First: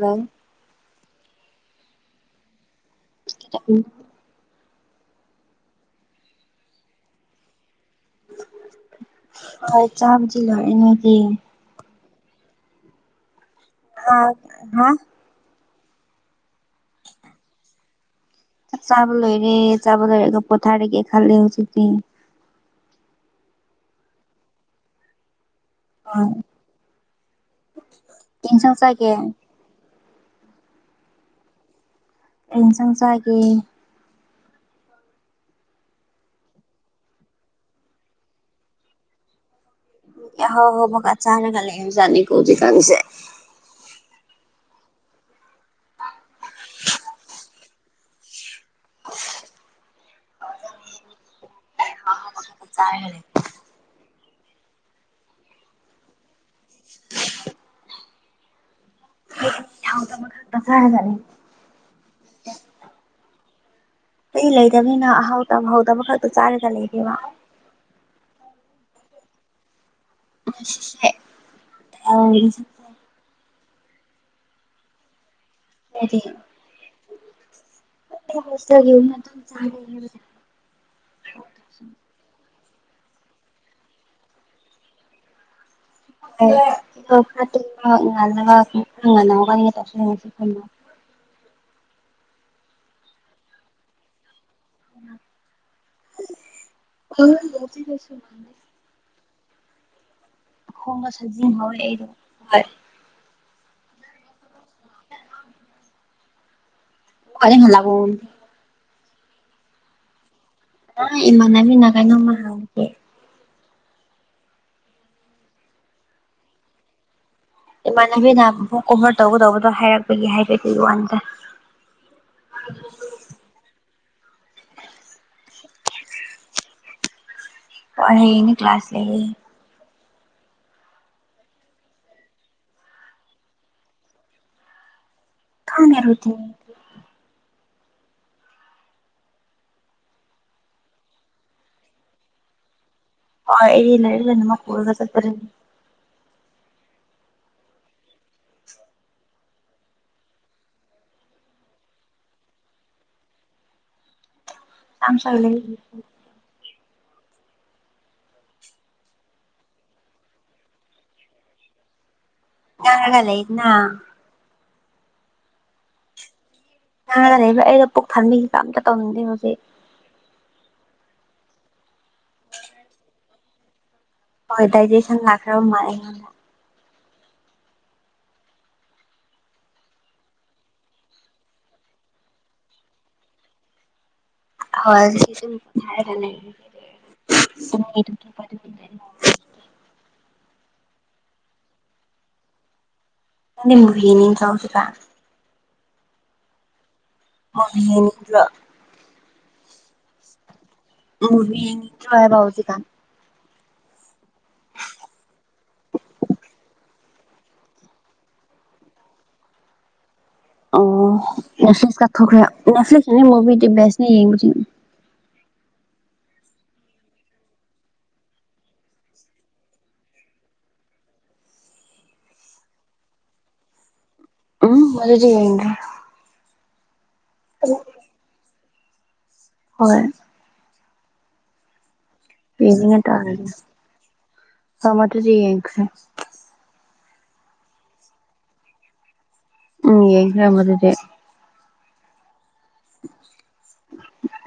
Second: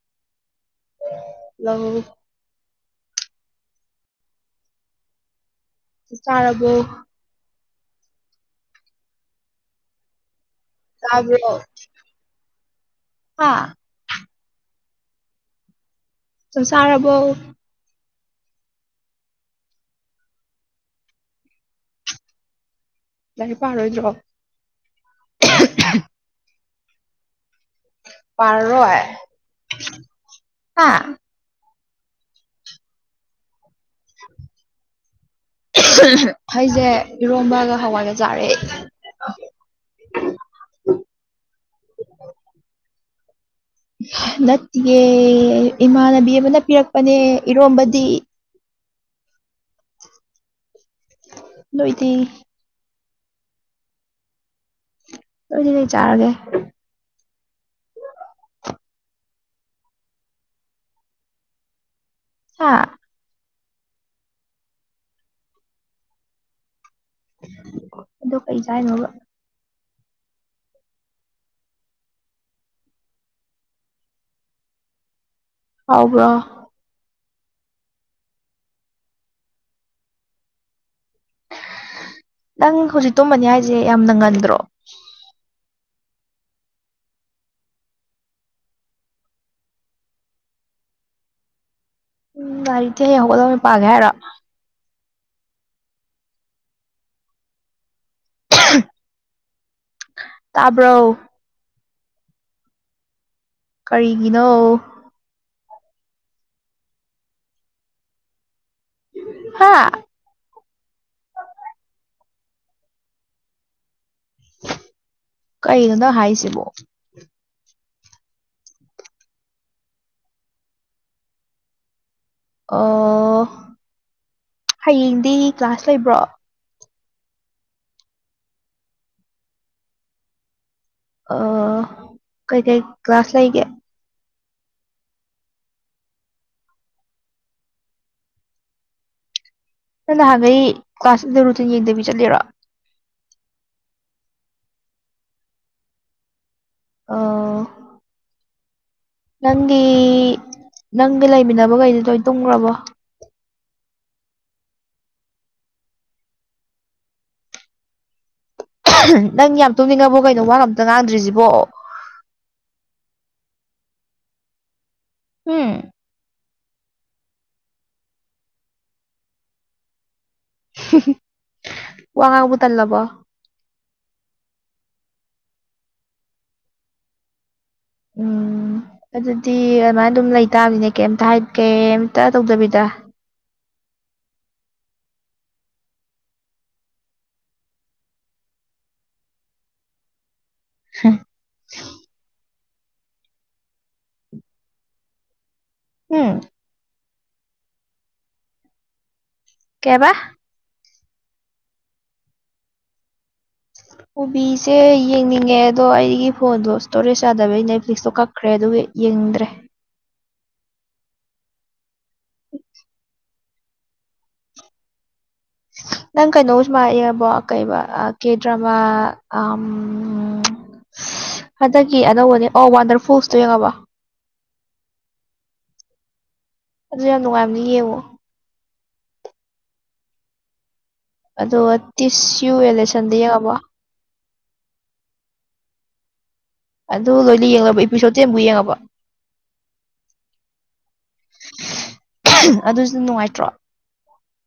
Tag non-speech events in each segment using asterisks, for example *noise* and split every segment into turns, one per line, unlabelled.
ꯑꯪ
ꯂꯧ
ꯎꯝ
ꯆꯥꯔꯕꯣ
ꯍ ꯆ ꯁꯤꯂ
ꯌꯥꯕ ꯍꯥ
ꯑ ꯍꯥ
ꯆꯁꯥꯕꯣ
ꯆꯕ ꯂꯔꯦ ꯆꯕ ꯂꯔꯦꯒꯣ ꯄꯊꯥꯒ ꯈꯜ ꯍꯧ ꯎꯆꯗꯤ
ꯂ ꯄꯥꯔꯣꯏꯖ
ꯑ ꯀꯩ ꯏꯟꯁꯥꯡ ꯆꯥꯒꯦ
ꯄꯔꯣꯏ
ꯀꯩ
ꯍꯥ
ꯏꯟꯁꯪꯁꯥꯒꯦ
ꯑꯩꯁꯦ ꯏꯔꯣꯝꯕꯒ ꯍꯋꯥꯏꯒ ꯆꯥꯔꯦ
ꯏ ꯍꯣ ꯍꯣꯕ ꯀꯠ ꯆꯥꯅ ꯀꯖꯥꯅꯤ ꯀꯣꯗꯤ ꯀꯥꯟꯦ
ꯅꯠꯇꯦꯦ ꯏꯃꯥꯟꯅꯕꯤ ꯑꯃꯅ ꯄꯤꯔꯛꯄꯅꯦ ꯏꯔꯣꯝꯕꯗꯤ ꯅꯣꯏꯗꯤ
ꯆ
ꯂꯣꯏꯗꯤ ꯂꯩ ꯆꯥꯔꯒꯦ
*unintelligible* ꯍꯥꯎꯗ ꯃ ꯇꯁꯥꯥꯏꯔ ꯆꯂ
ꯍꯥ
ꯑꯩ ꯂꯩꯗꯕꯅꯤꯅ ꯑꯍꯥꯎ ꯇꯕꯍꯥꯎꯗꯕ ꯈꯛꯇꯣ ꯆꯥꯔꯒ ꯂꯩꯒꯦꯕ
ꯑ ꯀꯩ ꯀ ꯍꯥꯏꯅꯣꯕ
ꯦ ꯑꯗꯨ
ꯍꯥꯎꯕ꯭ꯔꯣ
ꯆꯥꯡ
ꯅꯪ ꯍꯧꯖꯤꯛ ꯇꯨꯝꯕꯅꯤ ꯍꯥꯏꯁꯦ ꯌꯥꯝꯅ ꯉꯟꯗ꯭ꯔꯣ
ꯇ
ꯒꯥꯔꯤꯗꯤ ꯍꯦꯛ ꯍꯧꯒꯗꯕꯅꯤ ꯄꯥꯒꯦ ꯍꯥꯏꯔ
ꯁꯨ
*unintelligible*
ꯈꯣꯡꯒ ꯁꯥꯖꯤꯤꯡꯍꯧꯋꯦ ꯑꯩꯗꯣ ꯍꯣꯏ
ꯀꯔꯤꯒꯤꯅꯣ
ꯑꯔꯦ ꯃꯂꯒꯣꯟ
ꯍꯥꯥ
ꯑ ꯏꯃ ꯃꯤꯅꯥ ꯀꯥꯏꯅ ꯃꯥ ꯑꯣꯦ
ꯀꯩꯅꯩꯅꯣꯗ ꯍꯥꯏꯁꯤꯕꯣ
ꯏꯃꯥꯟꯅꯕꯤꯅ ꯑꯃꯛ ꯀꯣꯚꯔ ꯇꯧꯒꯗꯧꯕꯗꯣ ꯍꯥꯏꯔꯛꯄꯒꯤ ꯍꯥꯏꯕ ꯑꯗꯨꯒꯤ ꯋꯥꯅꯤꯗ
ꯑ ꯍꯌꯦꯡꯗꯤ ꯀ꯭ꯂꯥꯁ ꯂꯩꯕ꯭ꯔꯣ
ꯍꯅꯤ ꯀ꯭ꯂꯥꯁ ꯂꯩ
ꯑ ꯀꯩ ꯀꯩ ꯀ꯭ꯂꯥꯁ ꯂꯩꯒꯦ
ꯀꯥꯟꯦꯔꯣꯏ ꯊꯅꯤ
ꯅꯪ ꯅꯍꯥꯟꯒꯩ ꯀ꯭ꯂꯥꯁꯇꯗ ꯔꯨꯇꯤꯟ ꯌꯦꯡꯗꯕꯤ ꯆꯠꯂꯦꯔꯣ
ꯍ ꯏꯂ ꯏꯔꯂ ꯅ ꯃꯜꯒ ꯆꯔ
ꯑꯥ ꯅꯪꯒꯤ ꯅꯪꯗꯤ ꯂꯩꯃꯤꯟꯅꯕꯈꯩꯗꯨ ꯂꯣꯏ ꯇꯨꯝꯈ꯭ꯔꯕꯣ
ꯊꯥꯡ ꯆꯪꯂ
ꯅꯪ ꯌꯥꯝ ꯇꯨꯝꯅꯤꯡꯉꯕꯣ ꯀꯩꯅꯣ ꯋꯥ ꯉꯝꯇ ꯉꯥꯡꯗ꯭ꯔꯤꯁꯤꯕꯣ
ꯌꯥꯅ ꯂꯩꯅ
ꯎꯝ
ꯀꯅ ꯂꯩꯕ ꯑꯩꯩꯅ ꯄꯨꯛ ꯊꯥꯕꯤꯁꯤꯗ ꯑꯝꯇ ꯇꯧꯅꯤꯡꯗꯦ ꯍꯧꯖꯤꯛ
ꯋꯥꯉꯕꯨ ꯇꯜꯂꯕ
ꯍꯣꯏ ꯗꯗꯥꯏꯖꯦꯁꯟ ꯂꯥꯛꯈ꯭ꯔ ꯃꯥ
ꯎꯝ ꯑꯗꯨꯗꯤ ꯑꯗꯨꯃꯥꯏꯅ ꯑꯗꯨꯝ ꯂꯩꯇꯥꯥꯕꯅꯦ ꯀꯩꯝꯇ ꯀꯩꯝꯇ ꯇꯧꯗꯕꯤꯗ
ꯍ ꯁꯤꯁꯨ ꯀ
ꯍꯝ
ꯕꯨ ꯍꯤꯅꯤ ꯆꯥꯎꯁꯤꯒ
ꯎꯝ
ꯃꯅꯤꯡ
ꯀꯦꯕꯥ
ꯎ ꯅꯤꯡꯠꯇ꯭ꯔꯕꯥꯎꯗꯤ ꯀꯥꯟ
ꯑꯣꯕꯤꯁꯦ ꯌꯦꯡꯅꯤꯡꯉꯦ ꯑꯗꯣ ꯑꯩꯒꯤ ꯐꯣꯟꯗꯣ ꯏꯁꯇꯣꯔꯦꯖ ꯌꯥꯗꯕ ꯅꯦꯠꯐ꯭ꯂꯤꯛꯁꯇꯣ ꯀꯛ ꯈ꯭ꯔꯦ ꯑꯗꯨ ꯌꯦꯡꯗ꯭ꯔꯦ
ꯑꯣ ꯅꯦꯐ꯭ꯂꯁ ꯀ ꯊꯈ꯭ꯔꯦ ꯅꯦꯠꯐ꯭ꯂꯛꯁ ꯃꯨꯚꯤꯗꯤ ꯦꯁ
ꯅꯪ ꯀꯩꯅꯣ ꯁꯨꯃꯥꯏꯑꯕꯣ ꯀꯩꯕ ꯀꯦꯗ꯭ꯔꯃꯥ ꯍꯟꯗꯛꯀꯤ ꯑꯅꯧꯕꯅꯦ ꯑꯣ ꯋꯥꯟꯗꯔ ꯐ꯭ꯔꯨꯁꯇꯣ ꯌꯦꯡꯉꯕ
ꯎꯝ ꯃꯗꯨꯗꯤꯒ
ꯑꯗꯨ ꯌꯥꯝ ꯅꯨꯡꯉꯥꯏꯕꯅꯤ ꯌꯦꯡꯉꯣ
ꯍꯣꯏ
ꯑꯗꯣ ꯇꯤꯁ ꯌꯨ ꯑꯦꯂꯦꯛꯁꯟꯗ ꯌꯦꯡꯉꯕꯣ
ꯍ ꯃꯠꯇ ꯆꯍꯤ ꯌꯥꯁꯦ
ꯑꯗꯨ ꯂꯣꯏꯅ ꯌꯦꯡꯂꯕ ꯏꯄꯤꯁꯣꯗꯠꯇꯤ ꯑꯃꯨꯛ ꯌꯦꯡꯉꯕ
ꯎꯝ ꯌꯦꯡ꯭ꯔ ꯃꯗꯨꯗꯤ
ꯑꯗꯨꯁꯨ ꯅꯨꯡꯉꯥꯏꯇ꯭ꯔꯣ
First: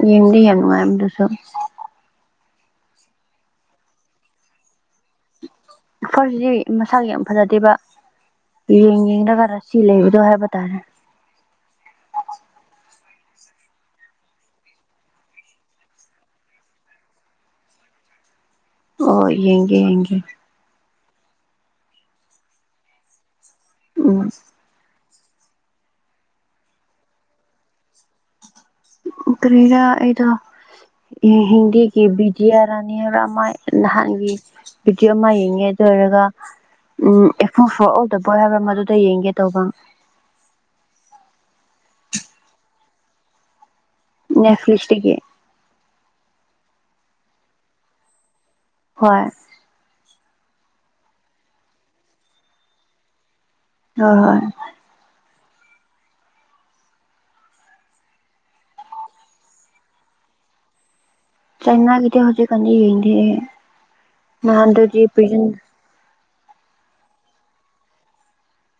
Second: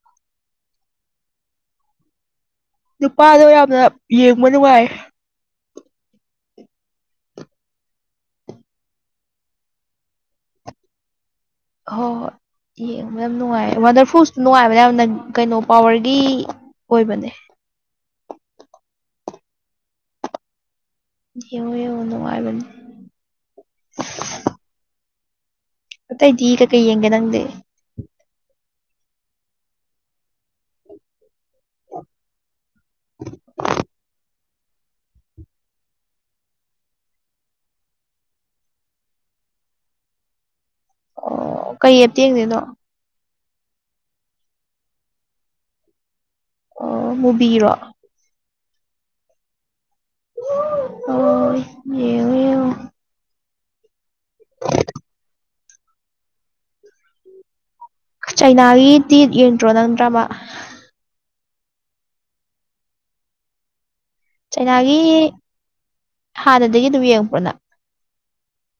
ꯌꯦꯡꯗꯤ ꯌꯥꯝꯅꯅꯨꯡꯉꯗꯨꯁꯨꯣ
ꯅꯨꯄꯥꯗꯣ ꯌꯥꯝꯅ ꯌꯦꯡꯕ ꯅꯨꯡꯉꯥꯏ
ꯐꯔꯁꯤꯗꯤ ꯃꯁꯥꯒꯤ ꯌꯥꯝ ꯐꯖꯗꯦꯕ ꯌꯦꯡ ꯌꯦꯡꯗ ꯈꯔ ꯁꯤ ꯂꯩꯕꯗꯣ ꯍꯥꯏꯕ ꯇꯥꯔꯦ
ꯍ ꯍꯣꯏ ꯌꯦꯡꯕ ꯌꯥꯝ ꯅꯨꯡꯉꯥꯏ ꯋꯥꯇꯔ ꯄ꯭ꯔꯨꯐꯁꯨ ꯅꯨꯡꯉꯥꯏꯕꯅꯦ ꯌꯥꯝꯅ ꯀꯩꯅꯣ ꯄꯋꯔꯒꯤ ꯑꯣꯏꯕꯅꯦ
ꯑꯣ ꯌꯦꯡꯒꯦ ꯌꯦꯡꯒꯦ
ꯌꯦꯡꯉꯣ ꯌꯦꯡꯉꯣ ꯅꯨꯡꯉꯥꯏꯕꯅꯦ
ꯎꯝ
ꯑꯇꯩꯗꯤ ꯀꯩꯀꯩ ꯌꯦꯡꯒꯦ ꯅꯪꯗꯤ
ꯀꯔꯤꯗꯥ ꯑꯩꯗ ꯍꯤꯟꯗꯤꯒꯤ ꯕꯤꯗꯤꯌꯥ ꯔꯥꯅꯤ ꯔꯃꯥꯏꯟ ꯅꯍꯥꯟꯒꯤ ꯕꯤꯗꯤꯑꯣ ꯑꯃ ꯌꯦꯡꯉꯦ ꯑꯗꯨ ꯑꯣꯏꯔꯒ ꯎꯝ ꯑꯦꯐ ꯑꯣ ꯐꯣꯔ ꯑꯣꯗꯕꯣꯏ ꯍꯥꯏꯕ꯭ꯔꯥ ꯃꯗꯨꯗ ꯌꯦꯡꯒꯦ ꯇꯧꯕ
ꯑꯣ ꯀꯩ ꯑꯞꯇꯦꯡꯗꯣꯏꯅꯣ
ꯅꯁꯂꯤꯁꯦ
ꯑꯣ ꯃꯨꯕꯤꯔꯣ
ꯍꯣꯏ
ꯍ
ꯍꯣꯏ ꯍꯣꯏ
ꯎ ꯆꯩꯅꯥꯒꯤꯗꯤ ꯌꯦꯡꯗ꯭ꯔꯣ ꯅꯪꯗ꯭ꯔꯕ
ꯆꯥꯏꯅꯥꯒꯤꯗꯤ ꯍꯧꯖꯤꯛ ꯀꯥꯟꯗꯤ ꯍꯗꯦ
ꯆꯩꯅꯥꯒꯤ ꯍꯥꯟꯅꯗꯒꯤ ꯑꯗꯨꯝ ꯌꯦꯡꯉꯕ꯭ꯔꯣꯅ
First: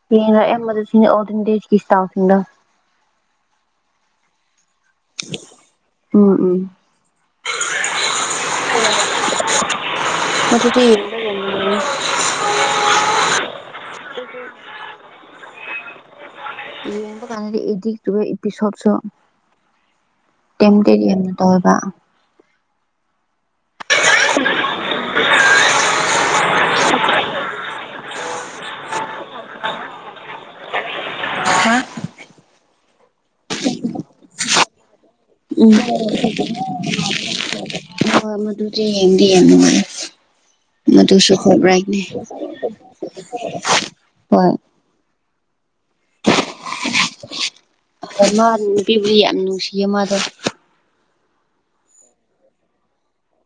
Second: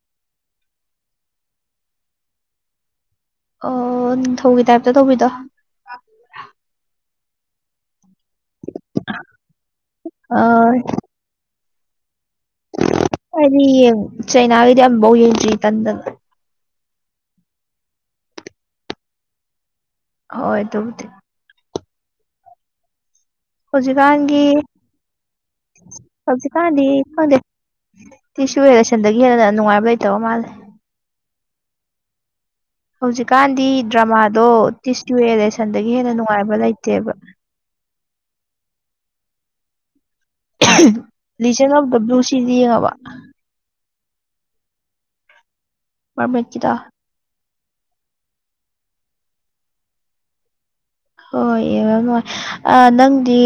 ꯀꯅ ꯑꯍꯃꯗꯁꯤꯡ ꯑꯣꯗꯗꯀꯤꯁꯇꯥꯁꯤꯡꯅ
ꯑꯣ ꯅꯤꯡꯊꯧꯒꯤ ꯇꯥꯏꯞꯇ ꯇꯧꯕꯤꯗꯣ
ꯎꯝ ꯎꯝ
ꯑꯥ
ꯃꯗꯨꯗꯤ ꯌꯦꯡꯕ꯭ꯔꯥ
ꯍꯥꯏꯗꯤ ꯌꯦꯡ ꯆꯩꯅꯥꯒꯤꯗꯤ ꯑꯝꯕꯧ ꯌꯦꯡꯗ꯭ꯔꯤ ꯇꯟꯗꯅ
ꯌꯦꯡꯕ ꯀꯥꯟꯗꯗꯤ ꯏꯗꯤꯛ ꯆꯨꯔꯥ ꯏꯄꯤꯁꯣꯠꯁꯨ
ꯍꯣꯏ
ꯇꯦꯡ-ꯗꯦꯡ
ꯑꯗꯨꯕꯨꯗꯤ
ꯌꯦꯛꯉꯦ ꯇꯣꯏꯕ
ꯍꯧꯖꯤꯛꯀꯥꯟꯒꯤ-ꯍꯧꯖꯤꯛꯀꯥꯟꯗꯤ ꯈꯪꯗꯦ ꯁꯤꯁꯨ ꯑꯦꯂꯦꯁꯟꯗꯒꯤ ꯍꯦꯟꯅ ꯅꯨꯡꯉꯥꯏꯕ ꯂꯩꯇꯕ ꯃꯥꯜꯂꯦ
ꯍꯥ
ꯍꯧꯖꯤꯛꯀꯥꯟꯗꯤ ꯗ꯭ꯔꯃꯥꯗꯣ ꯇꯤꯁ ꯇꯨ
ꯎꯝ
ꯑꯦꯂꯦꯁꯟꯗꯒꯤ ꯍꯦꯟꯅ ꯅꯨꯡꯉꯥꯏꯕ ꯂꯩꯇꯦꯕ
ꯑꯥ ꯃꯗꯨꯖꯨ ꯌꯦꯡꯗꯤ ꯌꯥꯝ ꯅꯨꯡꯉꯥꯏꯌꯦ ꯃꯗꯨꯁꯨ
ꯂꯤꯖꯟ ꯑꯣꯐ ꯗ
ꯐꯦꯕ꯭ꯔꯥꯏꯠꯅꯦ
ꯕ꯭ꯂꯨ ꯁꯤꯗꯤ ꯌꯦꯡꯉꯕ
ꯍꯣꯏ
ꯃꯔꯔꯃꯦꯀꯤꯗ
ꯃꯥ ꯅꯨꯄꯤꯕꯨꯗꯤ ꯌꯥꯝ ꯅꯨꯡꯁꯤꯌꯦ ꯃꯥꯗꯣ
ꯍꯣꯏ ꯑꯦꯕꯝ ꯍꯣꯏ ꯅꯪꯗꯤ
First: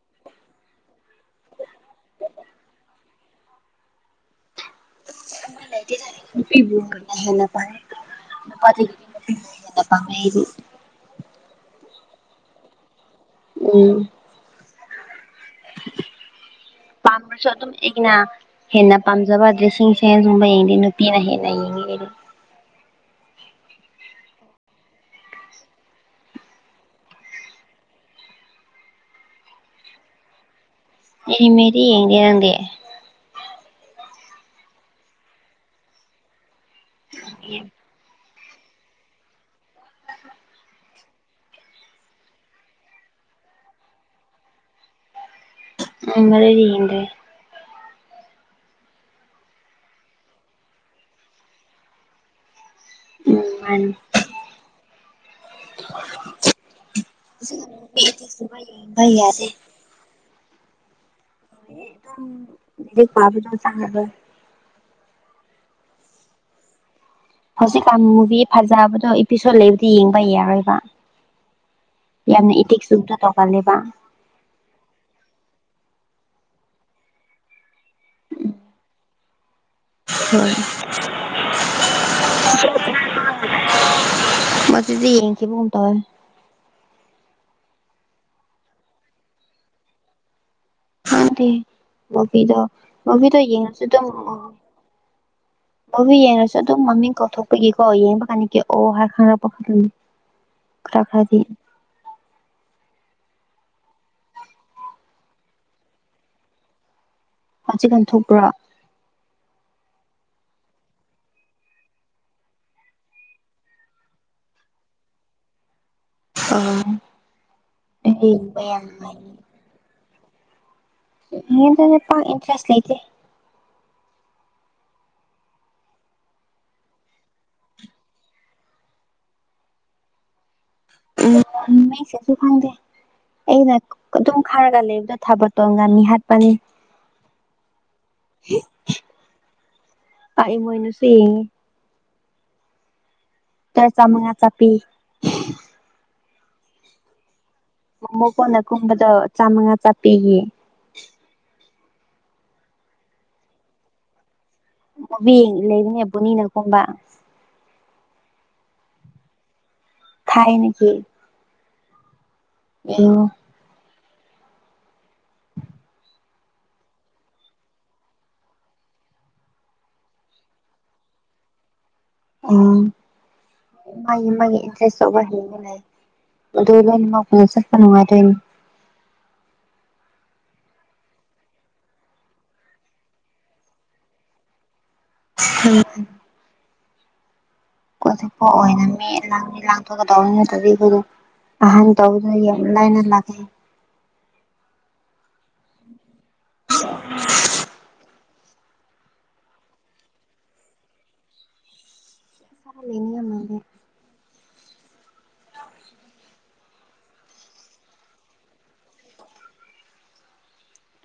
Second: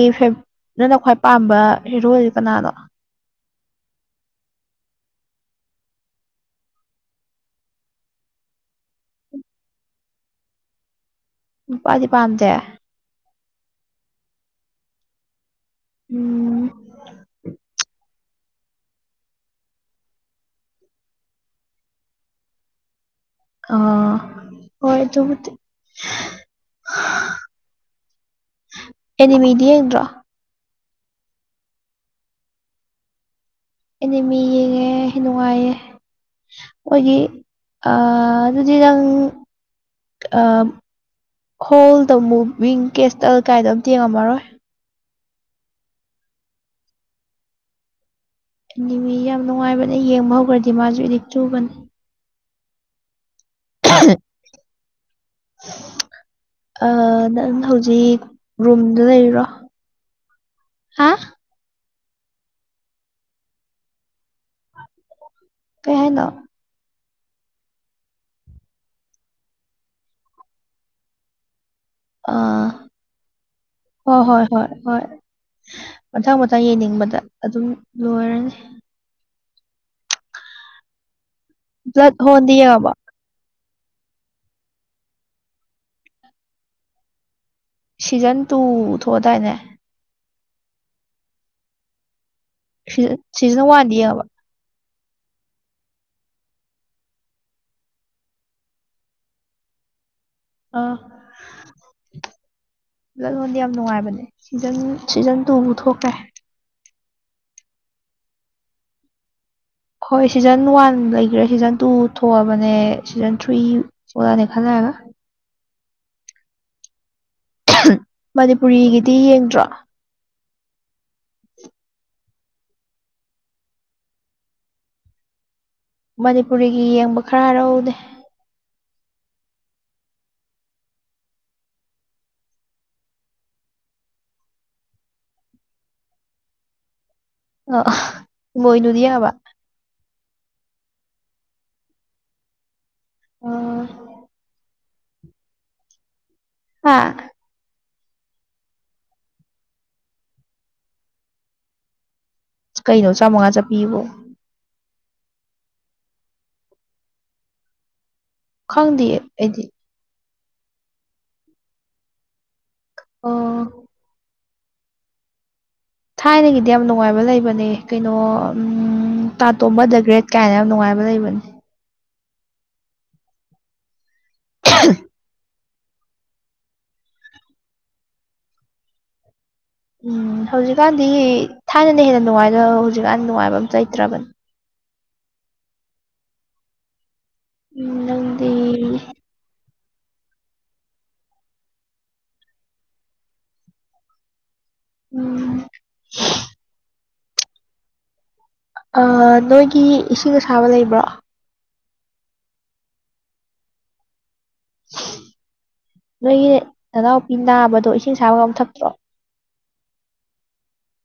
ꯅꯪꯅ ꯈ꯭ꯋꯥꯏ ꯄꯥꯝꯕ ꯍꯦꯔꯣꯏꯁ ꯀꯅꯥꯗꯣ
ꯍꯦꯟꯅꯄꯥꯏꯦ ꯄꯗꯤ
ꯅꯨꯄꯥꯗꯤ ꯄꯥꯝꯗꯦ
ꯎꯝ
ꯎꯝ
ꯄꯝꯔꯁ ꯑꯗꯨꯝ ꯑꯦꯒꯤꯅ ꯍꯦꯟꯅ ꯄꯥꯝꯖꯕ ꯗ꯭ꯔꯦꯁꯤꯡ ꯁꯦꯟꯁꯒꯨꯝꯕ ꯌꯦꯡꯗꯦ ꯅꯨꯄꯤꯅ ꯍꯦꯟꯅ ꯌꯦꯡꯉꯤ
ꯑ ꯍꯣꯏ ꯇꯗꯤ ꯑꯦꯗꯤ ꯃꯤꯗꯤ ꯌꯦꯡꯗ꯭ꯔꯣ
ꯇꯦꯔꯤ ꯃꯦꯔꯤ ꯌꯦꯡꯗꯦ ꯅꯪꯗꯤ
ꯑꯦꯅꯤꯃꯤ ꯌꯦꯡꯉꯦ ꯅꯨꯡꯉꯥꯏꯌꯦ ꯃꯣꯏꯒꯤ ꯑꯥ ꯑꯗꯨꯗꯤ ꯅꯪ ꯑꯥ ꯍꯣꯜꯗ ꯑꯃꯨꯛ ꯔꯤꯡ ꯀꯦꯁꯇꯜ ꯀꯥꯏꯗꯣ ꯑꯝꯇ ꯌꯦꯡꯉꯝꯃꯔꯣꯏ
ꯉꯝꯃꯔꯤ ꯌꯦꯡꯗꯩ
ꯑꯟꯅꯤꯃꯤ ꯌꯥꯝ ꯅꯨꯡꯉꯥꯏꯕꯅ ꯌꯦꯡꯕ ꯍꯧꯈ꯭ꯔꯥꯗꯤ ꯃꯥꯖꯨ ꯑꯤꯗꯤꯛ ꯆꯨꯕꯅꯦ
ꯎꯝ ꯃꯥꯟꯅꯤ
ꯑꯥ ꯅꯪ ꯍꯧꯖꯤꯛ ꯔꯨꯝꯗ
ꯌꯦꯡꯕ
ꯂꯩꯔꯤꯔꯣ
ꯌꯥꯗꯦ
ꯍꯥ
ꯗꯤ ꯄꯕꯗ ꯆꯥꯡꯗ *unintelligible*
ꯀꯩ ꯍꯥꯏꯅꯣ
ꯍꯧꯖꯤꯛꯀꯥꯟ ꯃꯨꯚꯤ ꯐꯖꯕꯗꯣ ꯏꯄꯤꯁꯣꯠ ꯂꯩꯕꯗꯤ ꯌꯦꯡꯕ ꯌꯥꯔꯣꯏꯕ ꯌꯥꯝ ꯏꯗꯤꯛ ꯆꯨꯕꯗꯣ ꯇꯧꯒꯟꯂꯦꯕ
ꯍꯣꯏ-ꯍꯣꯏ-ꯍꯣꯏ-ꯍꯣꯏ ꯃꯊꯪ -ꯃꯊꯪ ꯌꯦꯡꯅꯤꯡꯕꯗ ꯑꯗꯨꯝ ꯂꯣꯏꯔꯅꯤ
ꯍꯣꯏ
ꯕ꯭ꯂꯠ ꯍꯣꯟꯗꯤ ꯌꯦꯡꯉꯥꯕꯣ
ꯃꯁꯤꯗꯤ ꯌꯦꯡꯒꯤꯒꯨꯝ ꯇꯧꯔꯦ
ꯁꯤꯖꯟ ꯇꯨ ꯊꯣꯛꯑꯗꯥꯏꯅꯦ
ꯃꯥꯗꯤ ꯃꯨꯕꯤꯗꯣ
ꯁꯤ-ꯁꯤꯖꯟ ꯋꯥꯟꯗꯤ ꯌꯦꯡꯉꯥꯕ
ꯀꯣꯕꯤ ꯌꯦꯡꯉꯁꯨ ꯑꯗꯨꯝ ꯃꯃꯤꯡ ꯀꯧꯊꯣꯛꯄꯒꯤꯀꯣ ꯌꯦꯡꯕ ꯀꯥꯟꯅꯤ ꯀꯣ ꯑꯣ ꯍꯥꯏ ꯈꯪꯉꯛꯄ ꯈꯅꯤ
ꯑꯥ ꯂꯥꯂꯣꯟꯣꯟꯗ ꯌꯥꯝ ꯅꯨꯡꯉꯥꯏꯕꯅꯦ ꯁꯤꯖꯟ-ꯁꯤꯖꯟ ꯇꯨꯕꯨ ꯊꯣꯛꯈ꯭ꯔꯦ
ꯀꯥꯆꯤꯀꯥꯟ ꯊꯣꯛꯄ꯭ꯔꯥ
ꯍꯣꯏ ꯁꯤꯖꯟ ꯋꯥꯟ ꯂꯩꯒ꯭ꯔꯦ ꯁꯤꯖꯟ ꯇꯨ ꯊꯣꯛꯑꯕꯅꯦ ꯁꯤꯖꯟ ꯊ꯭ꯔꯤ ꯊꯣꯛꯑꯅꯤ ꯈꯔ ꯂꯩꯔꯥꯒ
ꯑꯥ
ꯃꯅꯤꯄꯨꯔꯤꯒꯤꯗꯤ ꯌꯦꯡꯗ꯭ꯔꯣ
ꯍ ꯏꯟꯇꯔꯦꯁ ꯂꯩꯗꯦ
ꯃꯅꯤꯄꯨꯔꯤꯒꯤ ꯌꯦꯡꯕ ꯈꯔꯔꯎꯗꯦ
ꯎ ꯃꯁꯦꯁꯨ ꯐꯥꯡꯪꯗꯦ ꯑꯩꯅ ꯑꯗꯨꯝ ꯈꯥꯔꯒ ꯂꯩꯕꯗꯣ ꯊꯥꯕꯇꯣꯟꯒ ꯃꯤ ꯍꯥꯠꯄꯅꯤ
ꯑ ꯏꯃꯣꯏꯅꯨꯗꯤ ꯌꯦꯡꯉꯕ
ꯇꯥꯏ ꯃꯣꯏꯅꯨꯁꯤ
ꯑꯥ
ꯇꯔ ꯆꯃꯉ ꯆ ꯄꯤ
ꯑꯥ
ꯃꯨ ꯀꯣꯟꯅ ꯀꯨꯝꯕꯗ ꯆꯥꯝꯃꯉꯥ ꯆꯥꯄꯤꯈꯤ
ꯀꯩꯅꯣ ꯆꯥꯃꯉꯥ ꯆꯠꯄꯤꯕꯣ
ꯃꯨꯕꯤ ꯂꯩꯕꯅꯦ ꯕꯨꯅꯤꯅꯀꯨꯝꯕ
ꯈꯪꯗꯤꯌꯦ ꯑꯩꯗꯤ
ꯊꯥꯏꯅꯒꯤ ꯌꯦꯡꯉꯣ
ꯑꯣ ꯊꯥꯏꯅꯒꯤꯗꯤ ꯌꯥꯝ ꯅꯨꯡꯉꯥꯏꯕ ꯂꯩꯕꯅꯦ ꯀꯩꯅꯣ ꯎꯝ ꯇꯥꯇꯣꯝꯕ ꯗꯥ ꯒ꯭ꯔꯦꯠ ꯀꯥꯏꯅ ꯌꯥꯝ ꯅꯨꯡꯉꯥꯏꯕ ꯂꯩꯕꯅꯦ
ꯎꯝ ꯃꯥꯒꯤ-ꯃꯥꯒꯤ ꯏꯟꯇ꯭ꯔꯦꯁ ꯇꯧꯕ ꯍꯦꯟꯕ ꯂꯩ ꯑꯗꯨꯗ ꯉꯥꯎꯄꯅ ꯆꯠꯄ ꯅꯨꯡꯉꯥꯏꯗꯨꯏꯅꯤ
ꯎꯝ ꯍꯧꯖꯤꯛꯀꯥꯟꯗꯤ ꯊꯥꯏꯅꯅ ꯍꯦꯟꯅ ꯅꯨꯡꯉꯥꯏꯦꯗ ꯍꯧꯖꯤꯛꯀꯥꯟ ꯅꯨꯡꯉꯥꯏꯕ ꯑꯃꯇ ꯂꯩꯇ꯭ꯔꯥꯕꯅꯦ
ꯎꯝ
ꯎꯝ
ꯀꯣꯆꯤꯄꯣ
ꯅꯪꯗꯤ
ꯑꯣꯏꯅ ꯃꯦ ꯂꯥꯟꯗꯤ ꯂꯥꯡꯊꯣꯛꯒ ꯇꯧꯔꯅꯤ ꯅꯠꯇ꯭ꯔꯥꯗꯤ ꯑꯩꯈꯣꯏꯖꯨ ꯑꯍꯥꯟ ꯇꯧꯗꯅ ꯌꯥꯝ ꯂꯥꯏꯅ ꯂꯥꯛꯑꯦ
ꯎꯝ
*unintelligible*
ꯅꯣꯏꯒꯤ ꯏꯁꯤꯡꯒ ꯁꯥꯥꯕ ꯂꯩꯕ꯭ꯔꯣ
ꯆ ꯃꯒꯦ
ꯅꯣꯏꯒꯤ ꯅꯅꯥꯎꯄꯤ ꯅꯥꯕꯗꯣ ꯏꯁꯤꯡ ꯁꯥꯕꯒ ꯑꯨ ꯊꯛꯇ꯭ꯔꯣ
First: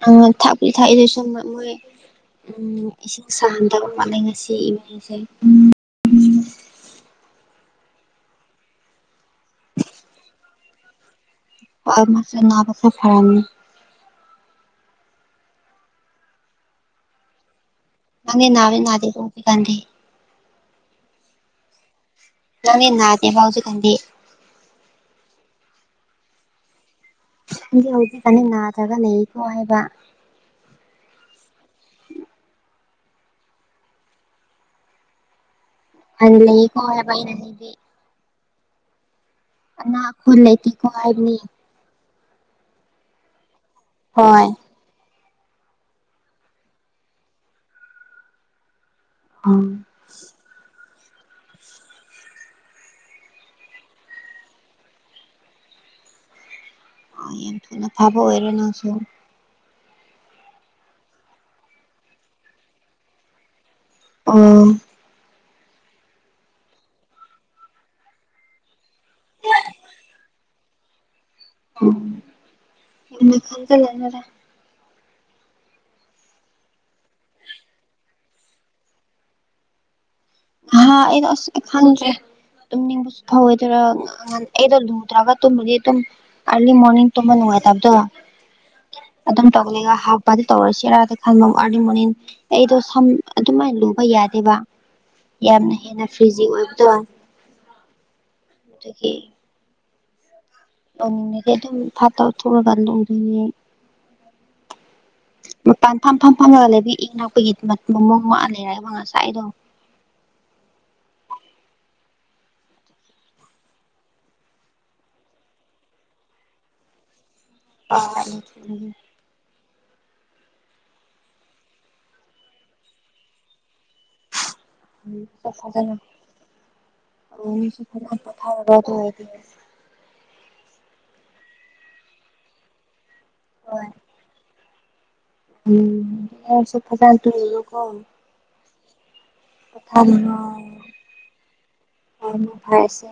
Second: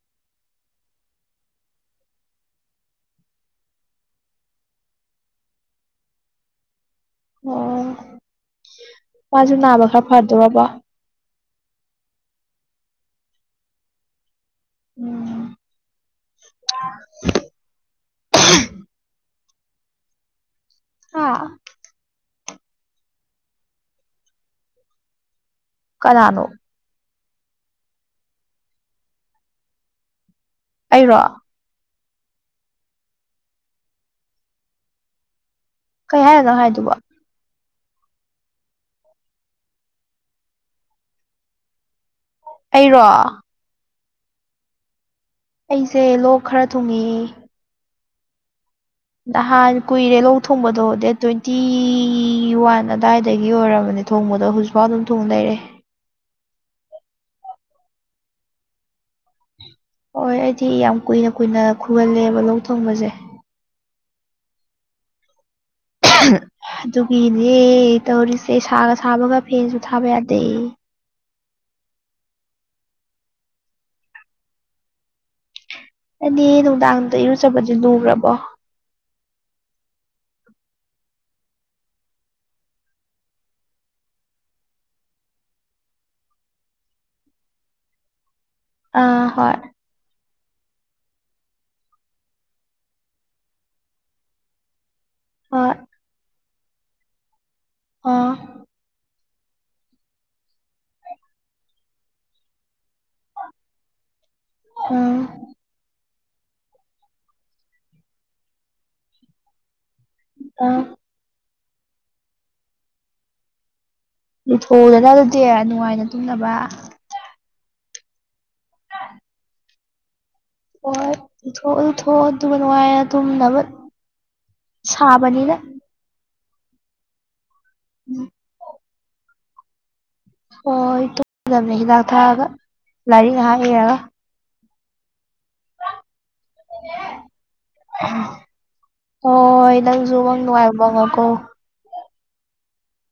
ꯑ ꯊꯥꯄꯂꯤ ꯊꯥꯏꯗꯁ ꯃꯣꯏ ꯎꯝ ꯏꯁꯤꯡ ꯁꯍꯟꯗꯕ ꯃꯥꯠꯂꯦ ꯉꯁꯤ ꯏꯃꯩꯁꯦ ꯎꯝ
ꯑꯣ ꯃꯥꯁꯨ ꯅꯥꯕ ꯈꯔ ꯐꯗꯣꯔꯔꯕꯣ
ꯅꯥꯕꯁ ꯐꯔꯝ
ꯎꯝ
ꯀꯅꯤ ꯅꯅꯥ ꯅꯅꯥꯗ ꯀꯣꯄꯤ ꯀꯥꯟꯗ
ꯑꯥ
ꯅꯅꯤꯟꯅꯅꯥꯗꯦ ꯥꯎꯁꯨ ꯀꯥꯟꯗ
ꯀꯅꯥꯅꯣ
ꯪ ꯍꯧꯖꯤꯛ ꯐꯅ ꯅꯥꯗ꯭ꯔꯒ ꯂꯩꯀꯣ ꯍꯥꯏꯕ
ꯑꯩꯔꯣ ꯀꯩ ꯍꯥꯏꯅꯣ
ꯑꯗꯨꯌꯦ
ꯍꯥꯏꯗꯨꯕ
ꯀꯂ ꯄꯥꯏꯅ ꯂꯩꯦ ꯅꯥ ꯈꯣꯂꯦꯇ ꯀꯣ ꯍꯥꯏꯅꯤ
ꯑꯩꯔꯣ
ꯍꯣꯏ
ꯑꯩꯁꯦ ꯂꯣꯛ ꯈꯔ ꯊꯨꯡꯉꯏꯦ ꯅꯍꯥꯟ
ꯎꯝ
ꯀꯨꯏꯔꯦ ꯂꯧ ꯊꯣꯡꯕꯗꯣ ꯗꯦꯠ ꯇ꯭ꯋꯦꯟꯇꯤ ꯋꯥꯟ ꯑꯗꯨꯋꯥꯏꯗꯒꯤ ꯑꯣꯏꯔꯕꯅꯤ ꯊꯣꯡꯕꯗꯣ ꯍꯧꯖꯤꯛꯐꯥꯎ ꯑꯗꯨꯝ ꯊꯣꯡ ꯂꯩꯔꯦ
ꯑ ꯌꯥꯝ ꯊꯨꯅ ꯐꯥꯕ ꯑꯣꯏꯔꯣ ꯅꯪꯁꯨ
ꯍꯣꯏꯣꯏ ꯑꯩꯗꯤ ꯌꯥꯝ ꯀꯨꯏꯅ ꯀꯨꯏꯅ ꯈꯨꯍꯜꯂꯦꯕ ꯂꯧ ꯊꯣꯡꯕꯁꯦ
ꯑ
ꯑꯗꯨꯒꯤꯅꯦ ꯇꯧꯔꯤꯁꯦ ꯁꯥꯒ ꯁꯥꯕꯒ ꯐꯦꯟꯁꯨ ꯊꯥꯕ ꯌꯥꯗꯦ
ꯑꯣꯟꯅ ꯈꯪꯒꯂꯅꯔ
ꯑꯦꯅꯦ ꯅꯨꯡꯗꯥꯡꯗ ꯏꯔꯨꯖꯕꯗꯤ ꯂꯨꯈ꯭ꯔꯕꯣ
ꯍꯥꯥꯗ ꯈꯦ ꯇꯨꯝ ꯅꯤꯡꯕꯁꯨ ꯐꯋꯦꯗꯔ ꯑꯩꯗꯣ ꯂꯨꯗ꯭ꯔꯒ ꯇꯨꯝꯕꯗꯤ ꯑꯗꯨꯝ ꯑꯔꯂꯤ ꯃꯣꯔꯅꯤꯡ ꯇ ꯃ ꯅꯨꯡꯉꯥꯏ ꯇꯕꯗꯣ
ꯑꯥ
ꯑꯗꯨꯝ
ꯍꯣꯏ
ꯇꯣꯛꯂꯒ ꯍꯥ ꯏꯄꯥꯗꯤ ꯇꯧꯔꯁꯤꯔꯥ ꯈꯟꯕ ꯑꯔꯅꯤ ꯃꯣꯔꯅꯤ ꯑꯩꯗꯣ ꯁꯝ ꯑꯗꯨꯃꯥꯏꯅ ꯂꯨꯕ ꯌꯥꯗꯦꯕ ꯌꯥꯝꯅ
ꯍꯣꯏ
ꯍꯦꯟꯅ ꯐ꯭ꯔꯤꯖꯤ ꯑꯣꯏꯕꯗ
ꯑꯥ
ꯑꯗꯒꯤ ꯉꯗꯤ ꯑꯗꯨꯝ ꯐꯥꯠꯇ ꯊꯨꯔꯒꯥꯟ ꯂꯧꯗꯅꯦ
ꯎꯝ
ꯃꯄꯥꯟ ꯐꯝ ꯐꯝ ꯐꯝꯃꯒ ꯂꯩꯕꯤ ꯏꯅꯥꯛꯄꯒꯤ ꯃꯃꯣ ꯋꯥ ꯂꯩꯔꯑꯕ ꯉꯁꯥꯏ ꯑꯩꯗꯣ
ꯑ ꯂꯊꯣꯗꯅ ꯑꯗꯨꯗꯤ ꯅꯨꯡꯉꯥꯏꯅ ꯇꯨꯝꯅꯕ
ꯍ ꯎꯝ
ꯍꯊꯣꯛꯑꯣ ꯑꯗꯨꯊꯣꯛꯑꯣ ꯑꯗꯨꯒ ꯅꯨꯡꯉꯥꯏꯔ ꯑꯗꯨꯝ
ꯎ ꯐꯗꯊ ꯍꯥꯏꯗꯤ
ꯍꯣꯏ ꯇꯣꯏꯗꯕꯅꯦ ꯍꯤꯗꯥꯛ ꯊꯥꯛꯔꯒ ꯂꯥꯏꯔꯤꯛ ꯉꯥꯏꯍꯥꯛ
ꯍꯣꯏ
ꯏꯔꯒ
ꯎꯝ ꯁꯄ ꯆꯥꯟ ꯇꯅꯦ ꯂ ꯀꯣ
ꯍꯣꯏ ꯍꯣꯏ ꯅꯪꯁꯨ ꯋꯥꯪ ꯅꯨꯡꯉꯥꯏꯕꯉꯀꯣ
ꯑ ꯐꯁꯦ